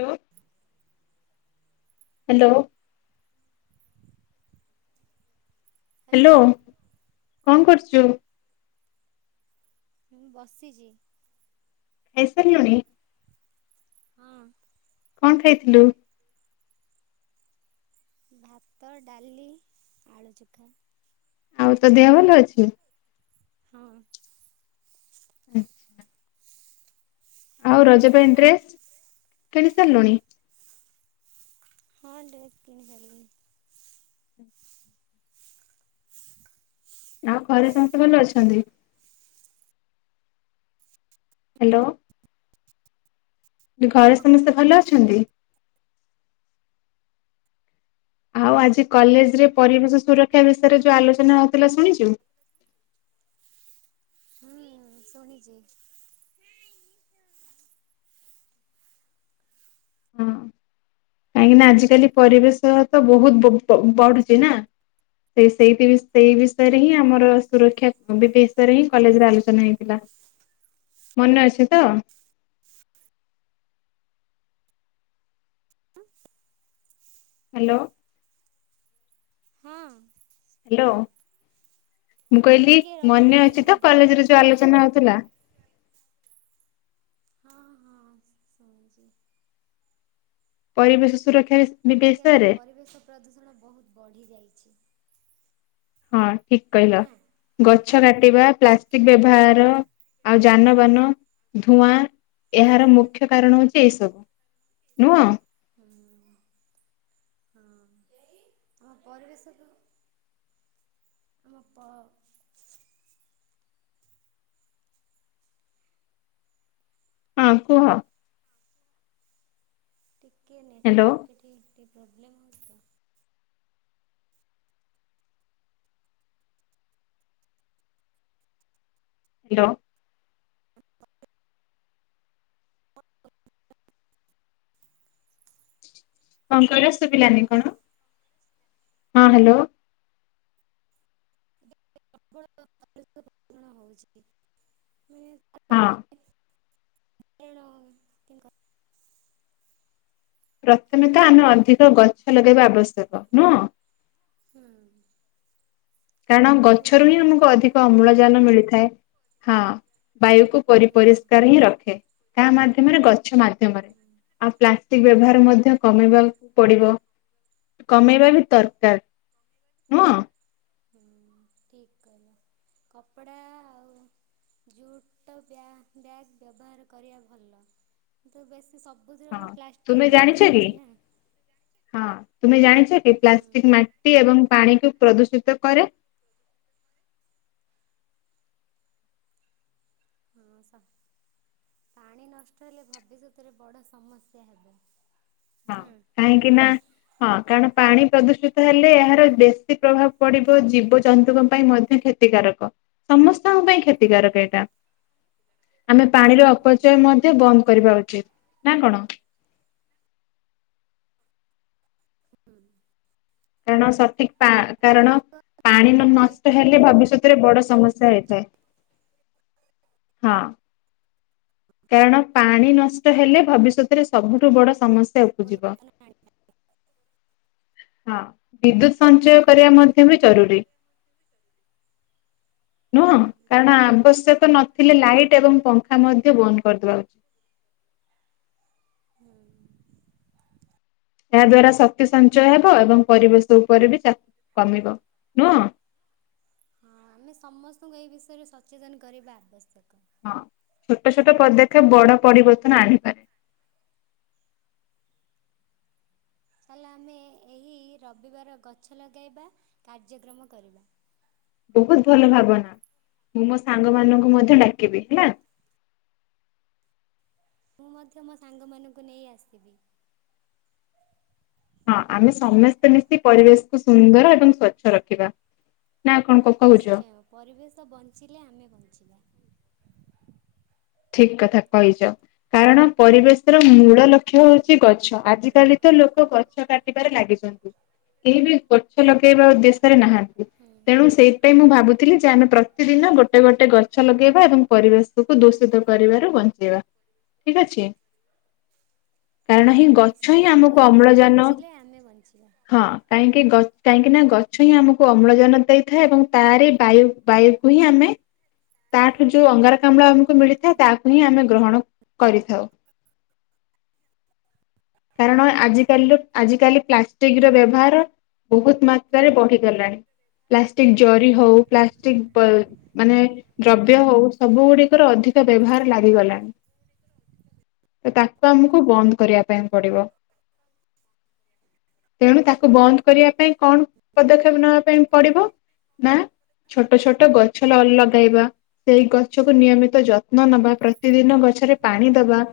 Hello hello. Hello hello. କଣ କରୁଚୁ? ମୁଁ ବସିଚି। ଖାଇ ସାରିଲୁଣି? ହଁ। କଣ ଖାଇଥିଲୁ? ଭାତ ଡ଼ାଲି ଆଳୁ ଚୁଖା। ଆଉ ତୋ ଦେହ ଭଲ ଅଛି? ହଁ। ଆଚ୍ଛା। ଆଉ ରଜ ପାଇଁ ଡ୍ରେସ୍ କିଣି ସାରିଲୁଣି? ହଁ ଡ୍ରେସ୍ କିଣି ସାରିଲୀଣି। ଆଉ ଘରେ ସମସ୍ତେ ଭଲ ଅଛନ୍ତି? ହ୍ୟାଲୋ। ଏ ଘରେ ସମସ୍ତେ ଭଲ ଅଛନ୍ତି? ଆଉ ଆଜି କଲେଜ୍ ରେ ପରିବେଶ ସୁରକ୍ଷା ବିଷୟରେ ଯୋଉ ଆଲୋଚନା ହଉଥିଲା ଶୁଣିଚୁ? ମୁଁ ଶୁଣିଚି। ହଁ କାହିଁକିନା ଆଜିକାଲି ପରିବେଶ ତ ବହୁତ ବହୁ ବ-ବଢୁଛି ନା। ସେ ସେଇତି ବିଷ୍ ସେଇ ବିଷୟରେ ହିଁ ଆମର ସୁରକ୍ଷା ବି- ବିଷୟରେ ହିଁ କଲେଜ୍ ରେ ଆଲୋଚନା ହେଇଥିଲା। ମନେ ଅଛି ତ? ହ୍ୟାଲୋ। ହଁ। ହ୍ୟାଲୋ, ମୁଁ କହିଲି ଟିକେ ରହ ମନେ ଟିକେ ଅଛି ରହ ତ ମୁଁ ଟିକେ କଲେଜ୍ ରେ ଯୋଉ ଆଲୋଚନା ହଉଥିଲା? ହଁ, ହଁ ଶୁଣିଛି। ପରିବେଶ ସୁରକ୍ଷା ବିଷ ଆଜିକାଲି ପରିବେଶ ପ୍ରଦୂଷଣ ବହୁତ ବଢ଼ିଯାଇଛି। ହଁ ଠିକ କହିଲ, ନା। ଗଛ କାଟିବା, ପ୍ଲାଷ୍ଟିକ୍ ବ୍ୟବହାର। ଆଉ ଯାନବାହାନ ଧୂଆଁ ଏହାର ମୁଖ୍ୟ କାରଣ ହଉଛି ଏଇସବୁ। ନୁହଁ? ହଁ। ହଁ। ଆମ ପରିବେଶକୁ, ଆମ ପ ହଁ କୁହ। ଟିକେ ହ୍ୟାଲୋ ନେଟୱାର୍କ ଏଠି ଟିକେ ପ୍ରୋବ୍ଲେମ୍ ହଉଛି ତ। ଲୋ କଣ କହିଲ ଶୁଭିଲାନି ହ୍ୟାଲୋ କଣ? ହଁ ହେଲୋ। କଣ ହଉଛି? [inaudible] ହଁ। ଏଣୋ ପ୍ରଥମେ ତ ଆମେ ଅଧିକ ଗଛ ଲଗେଇବା ଆବଶ୍ୟକ ନୁହଁ? ହୁଁ। କାରଣ ଗଛରୁ ହିଁ ଅମ୍ଳଜାନ ଆମକୁ ମିଳେ ଅଧିକ ଅମ୍ଳଜାନ ମିଳିଥାଏ। ହଁ ବାୟୁକୁ ପରି ହୁଁ ପରିଷ୍କାର ହିଁ ରଖେ କାହା ମାଧ୍ୟମରେ ଗଛ ମାଧ୍ୟମରେ ହୁଁ। ଆଉ ପ୍ଲାଷ୍ ଟିକ୍ ବ୍ୟବହାର ମଧ୍ୟ କମେଇବାକୁ ପଡ଼ିବ। କମେଇବା ବି ଦରକାର ନୁହଁ? ହୁଁ। ଠିକ୍ କହିଲ, କପଡ଼ା ଆଉ ଝୁଟ ବ୍ୟା ବ୍ୟାଗ୍ ବ୍ୟବହାର କରିବା ଭଲ, କିନ୍ତୁ ବେଶୀ ସବ ତୁମେ ଜାଣିଛ କି? ତୁମେ ଜାଣିଛ କି ହୁଁ ପ୍ଲାଷ୍ଟିକ୍ ମା ଟି ଏବଂ ପାଣିକୁ ପ୍ରଦୂଷିତ କରେ? ହଁ ସା-ପାଣି ନଷ୍ଟ ହେଲେ ଭବିଷ୍ୟତରେ ବଡ଼ ସମସ୍ୟା ହେବ। ହଁ ହୁଁ। କାହିଁକି ନା ହଁ କାରଣ ପାଣି ପ୍ରଦୂଷିତ ହେଲେ ଏହାର ବେଶୀ ପ୍ରଭାବ ପଡିବ ଜୀବଜନ୍ତୁଙ୍କ ପାଇଁ ମଧ୍ୟ କ୍ଷ ତିକାରକ ସମସ୍ତଙ୍କ ପାଇଁ କ୍ଷତିକାରକ ଏଇଟା। ଆମେ ପାଣିର ଅପଚୟ ହୁଁ ମଧ୍ୟ ବନ୍ଦ କରିବା ଉଚିତ୍ ନା କଣ? ହଁ। କାରଣ ସଠିକ୍ ପା କାରଣ ପାଣି ନଷ୍ଟ ଲାଇଟ୍ ହେଲେ ଏବଂ ଭବିଷ୍ୟତ୍ ଏଥିରେ ବଡ ପଙ୍ଖା ସମସ୍ୟା ହେଇଥାଏ ହଁ। କାରଣ ପାଣି ନଷ୍ଟ ହେଲେ ଭବିଷ୍ୟତରେ ସବୁଠୁ ବଡ ସମସ୍ୟ [unintelligible] ଯିବ। ପରିବର୍ତ୍ତନ ଆଣିବା ହଁ ବିଦ୍ୟୁତ୍ ସଞ୍ଚୟ କରିବା ମଧ୍ୟ ବି ଜରୁରୀ। ନୁହଁ କାରଣ ଆବଶ୍ୟକ ନଥିଲେ ଲାଇଟ୍ ଏବଂ ପଙ୍ଖା ମଧ୍ୟ ବନ୍ଦ କରିଦବା ଉଚିତ୍। ହୁଁ। ଏହା ଦ୍ଵାରା ଶକ୍ତି ସଞ୍ଚୟ ହେବ ଏବଂ ପରିବେଶ ଉପରେ ବି ଚାପ କମିବ ନୁହଁ? ହଁ ଆମେ ସମସ୍ତଙ୍କୁ ଏ ବିଷୟରେ ସଚେତନ କରିବା ଆବଶ୍ୟକ। ହଁ ଛୋଟ ଛୋଟ ପଦକ୍ଷେପ୍ ବଡ ପରିବର୍ତ୍ତନ ଆଣିପାରେ। ଚାଲ ଆମେ ଏହି ରବିବାର ଗଛ ଲଗାଇବା କାର୍ଯ୍ୟକ୍ରମ କରିବା। ବୋହୁତ ଭଲ ଭାବନା ମୁଁ ମୋ ସାଙ୍ଗ ମାନଙ୍କୁ ମଧ୍ୟ ଡାକିବି ହେଲା। ମୁଁ ମଧ୍ୟ ମୋ ସାଙ୍ଗମାନଙ୍କୁ ନେଇ ଆସିବି। ହଁ ଆମେ ସମସ୍ତେ ମିଶି ପରିବେଶକୁୁ ସୁନ୍ଦର ଏବଂ ସ୍ଵଚ୍ଛ ରଖିବା। ନା କଣ କ କହୁଛ? ନିଶ୍ଚୟ ପରିବେଶ ବଞ୍ଚିଲେ ଆମେ ବଞ୍ଚିବା। ଠିକ୍ କଥା କହିଚ। କାରଣ ପରିବେଶ ର ମୂଳ ଲକ୍ଷ୍ୟ ହୋଉଚି ଗଛ ଆଜିକାଲି ତ ଲୋକ ଗଛ କାଟି କାଟିବାରେ ଲାଗିକନ୍ତି କେହି ବି ଗଛ ଲଗେଇବା ଉଦ୍ଦେଶ୍ୟରେ ନାହାନ୍ତି ହୁଁ। ତେଣୁ ସେଇ ପାଇଁ ମୁଁ ଭାବୁଥିଲି ଯେ ଆମେ ପ୍ରତିଦିନ ଗୋଟେ ଗୋଟେ ଗଛ ଲଗେଇବା ଏବଂ ପରିବେଶକୁ ଦୁଷ୍ ସୁଧ କରିବାରୁ ବଞ୍ଚେଇବା ଠିକ୍ ଅଛି। କାରଣ ହିଁ ଗଛ ହିଁ ନିଶ୍ଚୟ ଆମକୁ ପରିବେଶ ଅମ୍ଳଜାନ ବଞ୍ଚିଲେ ଆମେ ବଞ୍ଚିବା ହଁ। କାହିଁକି ଗ କାହିଁକିନା ଗଛ ହିଁ ଆମକୁ ଅମ୍ଳଜାନ ଦେଇଥାଏ ଏବଂ ତାରି ବାୟୁ ବାୟୁକୁ ହିଁ ଆମେ ତାଠୁ ଯୋଉ ଅଙ୍ଗାରକାମ୍ଳ ଆମକୁ ମିଳିଥାଏ ହୁଁ ତାହାକୁ ହିଁ ଆମେ ଗ୍ରହଣ କରିଥାଉ। କାରଣ ଆଜି କାଲିର ଆଜି କାଲି ପ୍ଲାଷ୍ଟିକ୍ ର ବ୍ୟବହାର ବୋହୁତ ମାତ୍ରାରେ ବଢିଗଲାଣି। ପ୍ଲାଷ୍ଟିକ୍ ଜରି ହୋଉ ପ୍ଲାଷ୍ଟିକ୍ ପଲ ମାନେ ଦ୍ରବ୍ୟ ହୋଉ ସବୁ ଗୁଡିକରେ ଅଧିକ ବ୍ୟବହାର ଲାଗିଗଲାଣି। ତାକୁ ଆମକୁ ବନ୍ଦ କରିବା ପାଇଁ ପଡିବ। ତେଣୁ ତାକୁ ବନ୍ଦ କରିବା ପାଇଁ କଣ ପଦକ୍ଷେପ ନବା ପାଇଁ ପଡିବ? ନା ଛୋଟ ଛୋଟ ଗଛ ଲ ଲଗେଇବା। ସେଇ ଗଛକୁ ନିୟମିତ ଯତ୍ନ ନବା ପ୍ରତିଦିନ ଗଛରେ ପାଣି ଦବା।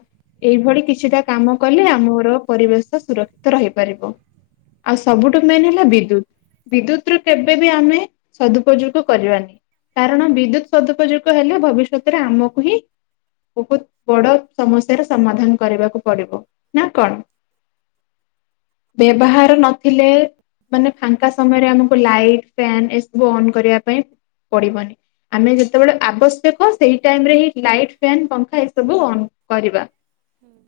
ଏଇଭଳି କିଛିଟା କାମ କଲେ ଆମର ପରିବେଶ ସୁରକ୍ଷିତ ରହିପାରିବ। ଆଉ ସବୁଠୁ ମେନ୍ ହେଲା ବିଦ୍ୟୁତ୍। ବିଦ୍ୟୁତ୍ ରୁ କେବେ ବି ଆମେ ସଦୁପଯୋଗ କରିବାନି କାରଣ ବିଦ୍ୟୁତ୍ ସଦୁପଯୋଗ ହେଲେ ଭବିଷ୍ୟତରେ ଆମକୁ ହିଁ ବୋହୁତ ବଡ ସମସ୍ୟାର ସମାଧାନ କରିବାକୁ ପଡିବ ନା କଣ? ବ୍ୟବହାର ନଥିଲେ ମାନେ ଫାଙ୍କା ସମୟରେ ଆମକୁ ଲାଇଟ ଫ୍ୟାନ୍ ଏସବୁ ଅନ୍ କରିବା ପାଇଁ ପଡିବନି। ଆମେ ଯେତେବେଳେ ଆବଶ୍ୟକ ସେଇ ଟାଇମରେ ହିଁ ଲାଇଟ୍ ଫ୍ୟାନ୍ ପଂଖା ଏସବୁ ଅନ୍ କରିବା। ହୁଁ।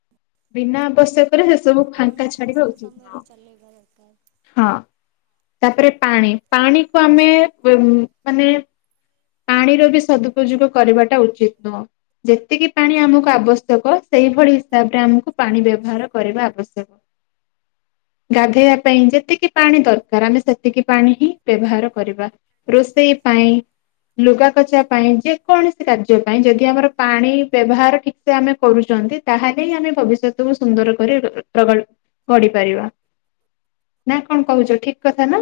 ବିନା ଆବଶ୍ୟକରେ ହଁ ସେସବୁ ପାଣି ଫାଙ୍କା ଛାଡିବା ଆବଶ୍ୟକ ଉଚିତ ସମୟରେ ନୁହଁ। ଚଲେଇବା ଦରକାର। ହଁ ତାପରେ ପାଣି ପାଣିକୁ ଆମେ ବେ ଉ ମାନେ ପାଣିର ବି ସଦୁପଯୁଗ କରିବାଟା ଉଚିତ୍ ନୁହଁ। ଯେତିକି ପାଣି ଆମକୁ ଆବଶ୍ୟକ ସେଇଭଳି ହିସାବରେ ଆମକୁ ପାଣି ବ୍ୟବହାର କରିବା ଆବଶ୍ୟକ। ଗାଧେଆ ପାଇଁ ଯେତିକି ପାଣି ଦରକାର ଆମେ ସେତିକି ପାଣି ହିଁ ବ୍ୟବହାର କରିବା। ରୋଷେଇ ପାଇଁ। ଲୁଗା କାଚିଆ ପାଇଁ ଯେକୌଣସି କାର୍ଯ୍ୟ ପାଇଁ ଯଦି ଆମର ପାଣି ବ୍ୟବହାର ଠିକ୍ ସେ ଆମେ କରୁଚନ୍ତି ତାହେଲେ ଆମେ ଭବିଷ୍ୟତକୁୁ ସୁନ୍ଦର କରି [unintelligible] ଗଢିପାରିବା ନା କଣ କହୁଚ ଠିକ୍ କଥା ନା।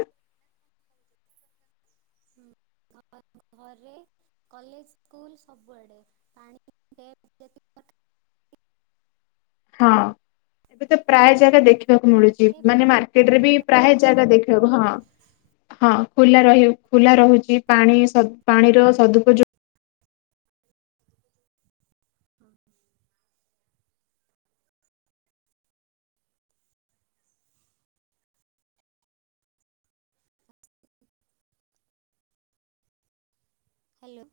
ଘରେ, କଲେଜ୍, ସ୍କୁଲ ସବୁଆଡେ ପାଣି [unintelligible] ହଁ ଏବେ ତ ପ୍ରାୟ ଜାଗା ଦେଖିବାକୁ ମିଳୁଚି ଟ୍ୟାପ୍ ମାନେ ଖୋଲା ମାର୍ [unintelligible] ରଖିକି ବି ପାଣି ପ୍ରାୟେ ଜାଗା ଦେଖିବାକୁ ହଁ। ହଁ ଖୁଲା ରହି ଖୁଲା ରହୁଚି ପାଣି ସଦ୍ ପାଣିର ସଦୁପଯୋ ନ ହ୍ୟାଲୋ।